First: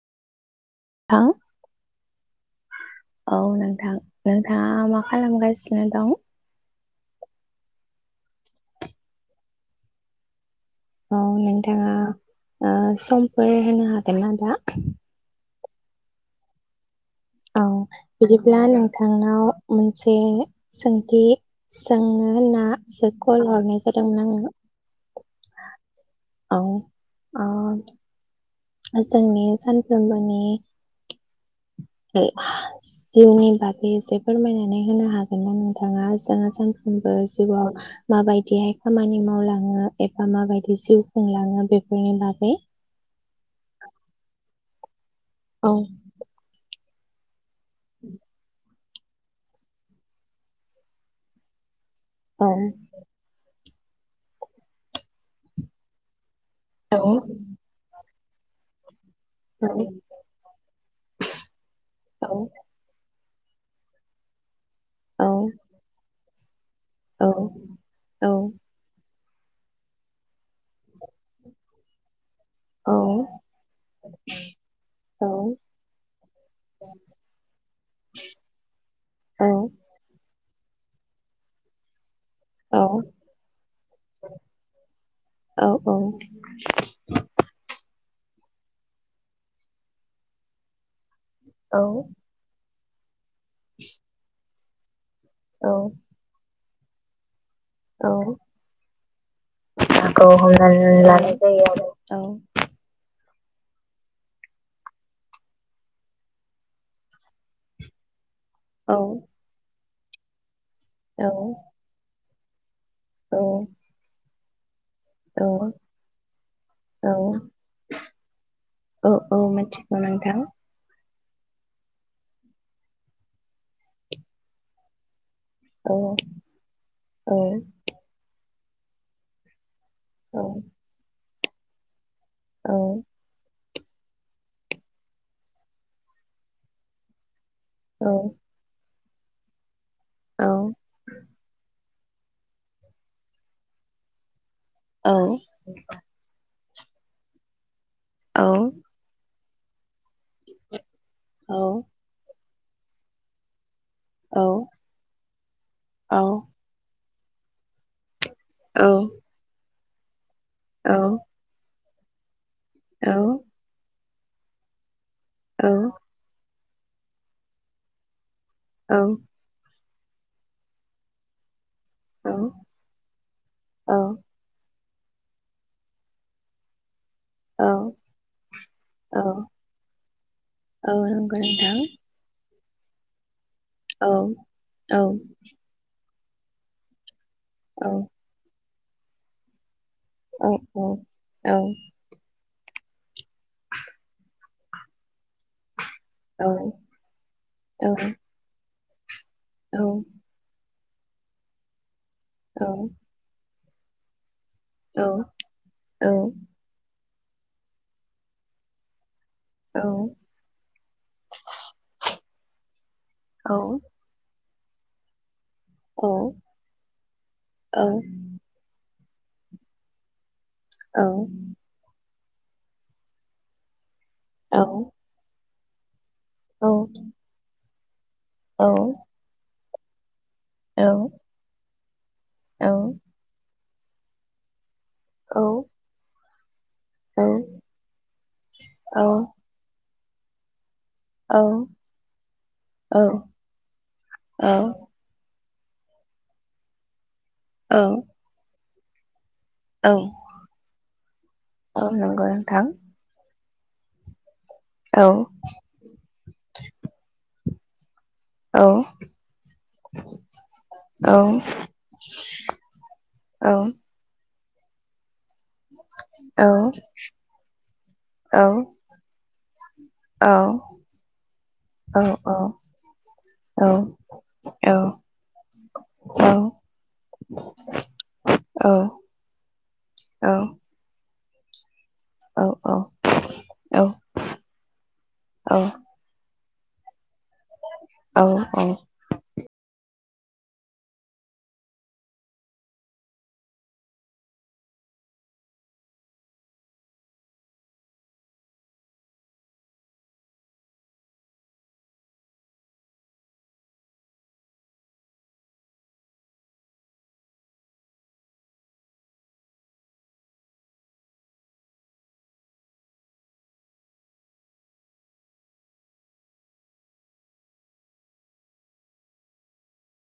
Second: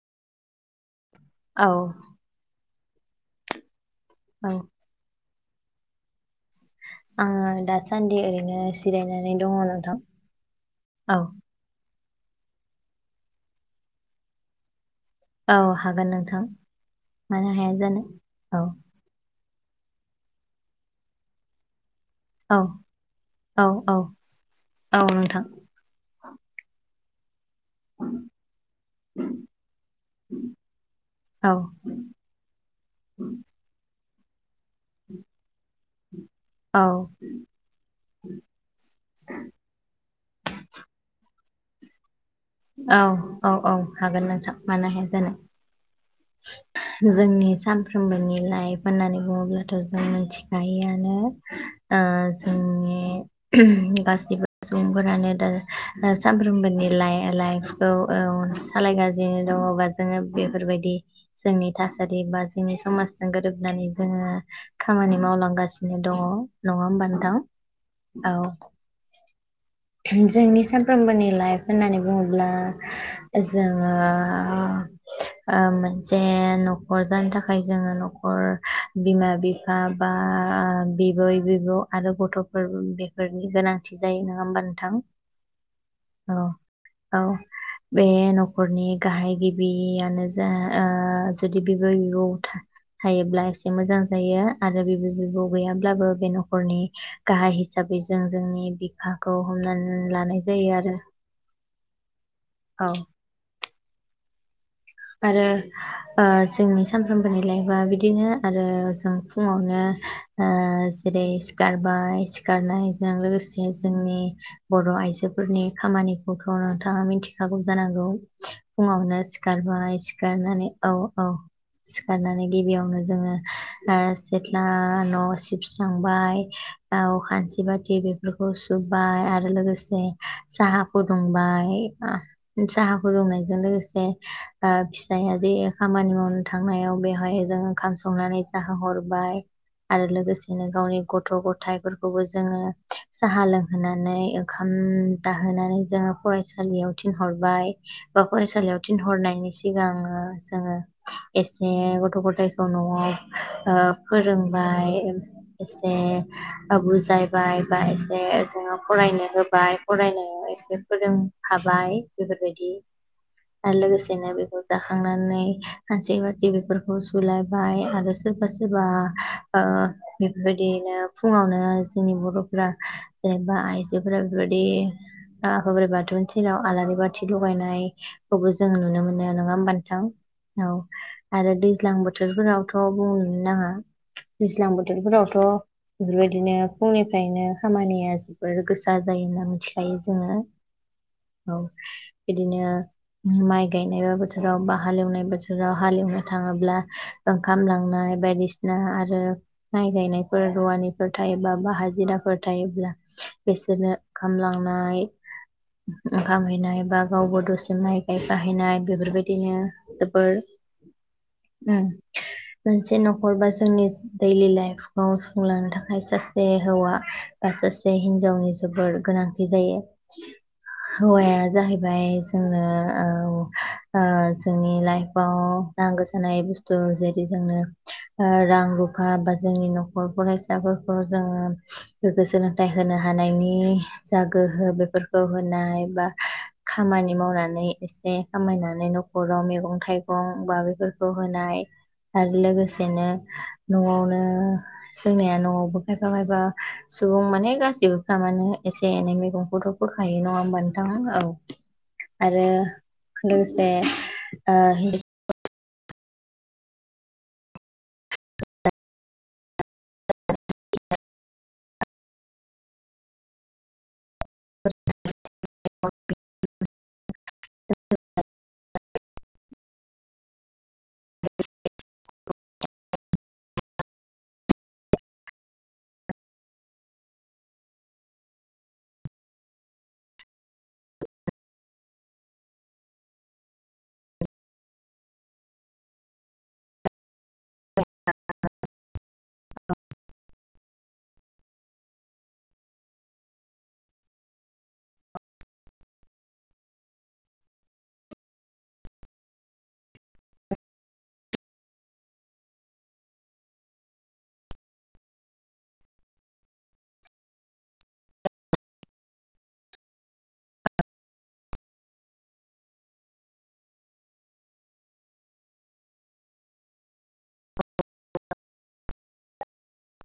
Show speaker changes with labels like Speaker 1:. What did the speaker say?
Speaker 1: थां
Speaker 2: औ
Speaker 1: औ नोंथां
Speaker 2: औ
Speaker 1: नोंथां मा खालामगा [unintelligible]
Speaker 2: आङो दासान्दि ओरैनो जिरायनानै दङ नोंथां
Speaker 1: औ नोंथाङा ओ समफोर होनो हागोनना दा
Speaker 2: औ हागोन नोंथां मानो
Speaker 1: औ
Speaker 2: हाया जानो औ
Speaker 1: बिदिब्ला नोंथांनाव मोनसे सोंथि सोंनो
Speaker 2: औ
Speaker 1: होननासो खल
Speaker 2: औ
Speaker 1: हरनाय
Speaker 2: औ
Speaker 1: जादोंमोन
Speaker 2: औ नोंथां
Speaker 1: आङो औ ओ जोंनि सानफ्रोमबोनि
Speaker 2: औ
Speaker 1: दे जिउनि बागै एसे फोरमायना नै होनो हागोनना नोंथाङा जोंहा
Speaker 2: औ
Speaker 1: सानफ्रामबो जिउ आव माबायदिहाय खामानि मावलाङो एबा मा बायदि जिउ खुंलाङो बेफोनि बागै
Speaker 2: औ-औ-औ हागोन नोंथां मानो हाया जानो
Speaker 1: औ
Speaker 2: जोंनि सानफ्रोमबोनि लाइफ होननानै बुङोब्लाथ' जों मिथिखायोआनो ओ
Speaker 1: उम
Speaker 2: जोंनि गासिबो सुबुंफोरानो दा सामफ्रोमबोनि
Speaker 1: नाखौ
Speaker 2: लाइ
Speaker 1: हमनानै
Speaker 2: लाइफखौ औ सालायगा सिनो दङ बा जोङो बेफोरबायदि जोंनि थासारि बा जोंनि समाज जों गोरोबनानै जोङो खामानि मावलांगासिनो दङ नङा नोंथां औ जोंनि सामफ्रोमबोनि लाइफ होननानै बुङो ब्ला जोङो ओ मोनसे न'खर जानो थाखाय जोङो न'खर बिमा बिफा बा आ बिबै, बिब' आरो गथ'फोर बेफोरनि गोनांथि जायो नङा होमबा नो?
Speaker 1: औ-औ
Speaker 2: औ बे न'खरनि गाहाय गिबियानो जा ओ जुदि बिबै- बिबौ था हायो ब्ला एसे मोजां जायो। आरो बिबै बिब' गैयाब्लाबो बे न'खरनि गाहाय हिसाबै जों जोंनि बिफाखौ हमनानै
Speaker 1: बिफाखौ
Speaker 2: लानाय जायो
Speaker 1: हमनानै
Speaker 2: आरो
Speaker 1: लानाय जायो। औ।
Speaker 2: औ आरो ओ जोंनि सानफ्रोमबोनि लाइफआ बिदिनो आरो जों फुङावनो ओ जेरै सिखारबाय सि गानाय आरो लोगोसे जोंनि बर' आइजोफोरनि खामानिखौथ' नोंथाङा मिथिखागौ जानांगौ
Speaker 1: औ
Speaker 2: फुङावनो
Speaker 1: औ
Speaker 2: सिखार
Speaker 1: मिथिगौ
Speaker 2: बाय
Speaker 1: नोंथां
Speaker 2: सिखायनानै औ। औ सिखारनानै गिबियावनो जोङो सेथ्ला न'।
Speaker 1: औ
Speaker 2: सिबस्रांबाय औ खानसि बाथि बे सुब बाय आरो लोगोसे
Speaker 1: औ
Speaker 2: साहा फुदुं बाय
Speaker 1: औ
Speaker 2: साहाखौ फुदुंनायजों लोगोसे ए ओ फिसाया जे खामानि मावनो थांनायाव बेवहाय। जों ओंखाम
Speaker 1: औ
Speaker 2: संनानै जाहो हर बाहाय आरो
Speaker 1: औ
Speaker 2: लोगोसेनो गावनि गथ' गथायाइ फोरख खौबो जोङो साहा लोंहोनानै ओं खामदाहोनानै जोङो फरायसा सालियाव थिनहरबाय बा
Speaker 1: औ
Speaker 2: फरायसालियाव थिनहरनायनि सिगां ओ जोङो
Speaker 1: औ औ
Speaker 2: एसे गथ' गथाय द न'आव ओ फोरोंबाय गोसे
Speaker 1: औ
Speaker 2: बुजाय बाय बाय जे जोङो
Speaker 1: औ
Speaker 2: फरायनो होबाय फरायनायाव ए से फोरोंफाबाय [unintelligible] दि आरो लोगोसे जेने बुजा खांनानै हांसेै बाथि बेफोर बसलायबाय आरो सोरबा सोरबा ओ बेफोरबायदियैनो फुङावनो जोंनि बर'फ्रा जेनेबा
Speaker 1: औ
Speaker 2: आइजोफोरा बेबायदि आफा बोराइ बाथौनि सेराव आलारि बा थि
Speaker 1: औ
Speaker 2: लगायनायखौबो जोङो नुनो मोन
Speaker 1: औ
Speaker 2: नो नङा होमबा नोंथां? औ
Speaker 1: नंगौ
Speaker 2: आरो
Speaker 1: नोंथां
Speaker 2: दैज्लां बोथोरफोराव थ' बुं नाङा
Speaker 1: औ
Speaker 2: दैज्लां
Speaker 1: औ
Speaker 2: बोथोरफोरावथ' बेफोरबायदिनो फुंनि फायनो खामानिया जोबोर गो सा जायो मोन्थि
Speaker 1: औ औ औ
Speaker 2: बिदिनो माइ गायनायबा बोथोराव ब हालेवनाय बोथो थोराव हालएवनो थाङोब्ला ओंखाम लांनाय बायदि आरो माय गायनाय फोर रुवानि फोर थायोब्ला बा हाजिरा फोर थायोब्ला बेसोरनो आमलांनाय ओंखाम हैनाय बा गावबो दसे माय गाय गाहैनाय बेफोरबाय दिनो जोबोर होम मोनसे न'खर बा जोंनि दैलि लाइफ अस लांनो थाखाय सासे हौवा बा सासे हिनजावनि जोबोर गोनांथि जायो। हौवाया जाहैबाय जोंना औ औ जोंनि लाइफआव नांगोस मोसानाय बुस्थु जेरै जोंनो रां रुफा बा जोंनि न'खर गरफोरा फिसाफोरखौ
Speaker 1: औ
Speaker 2: जोंङो गोग्गो
Speaker 1: औ
Speaker 2: सोलोंथाइ होनो हानायनि जागोहो बे फोरफोरखौ
Speaker 1: औ
Speaker 2: होनाय बा खामानि मावनानै एसे खामायनानै न'खराव मैगं थाइ गं बा बेफोर खौ होनाय आरो लोगोसेनो न'आवनो जोंनिया न'आव खायफा खायफा सुबुं माने गासिबो फ्रामानो एसे एने मेगं खौथ' फोखायो नङा होमबा नोंथां औ
Speaker 1: नंगौ
Speaker 2: आरो
Speaker 1: नोंथां
Speaker 2: लोगोसे
Speaker 1: औ
Speaker 2: ओ
Speaker 1: [unintelligible] औ औ औ औ औ औ। औ औ औ औ। औ औ औ। औ औ औ औ। औ औ।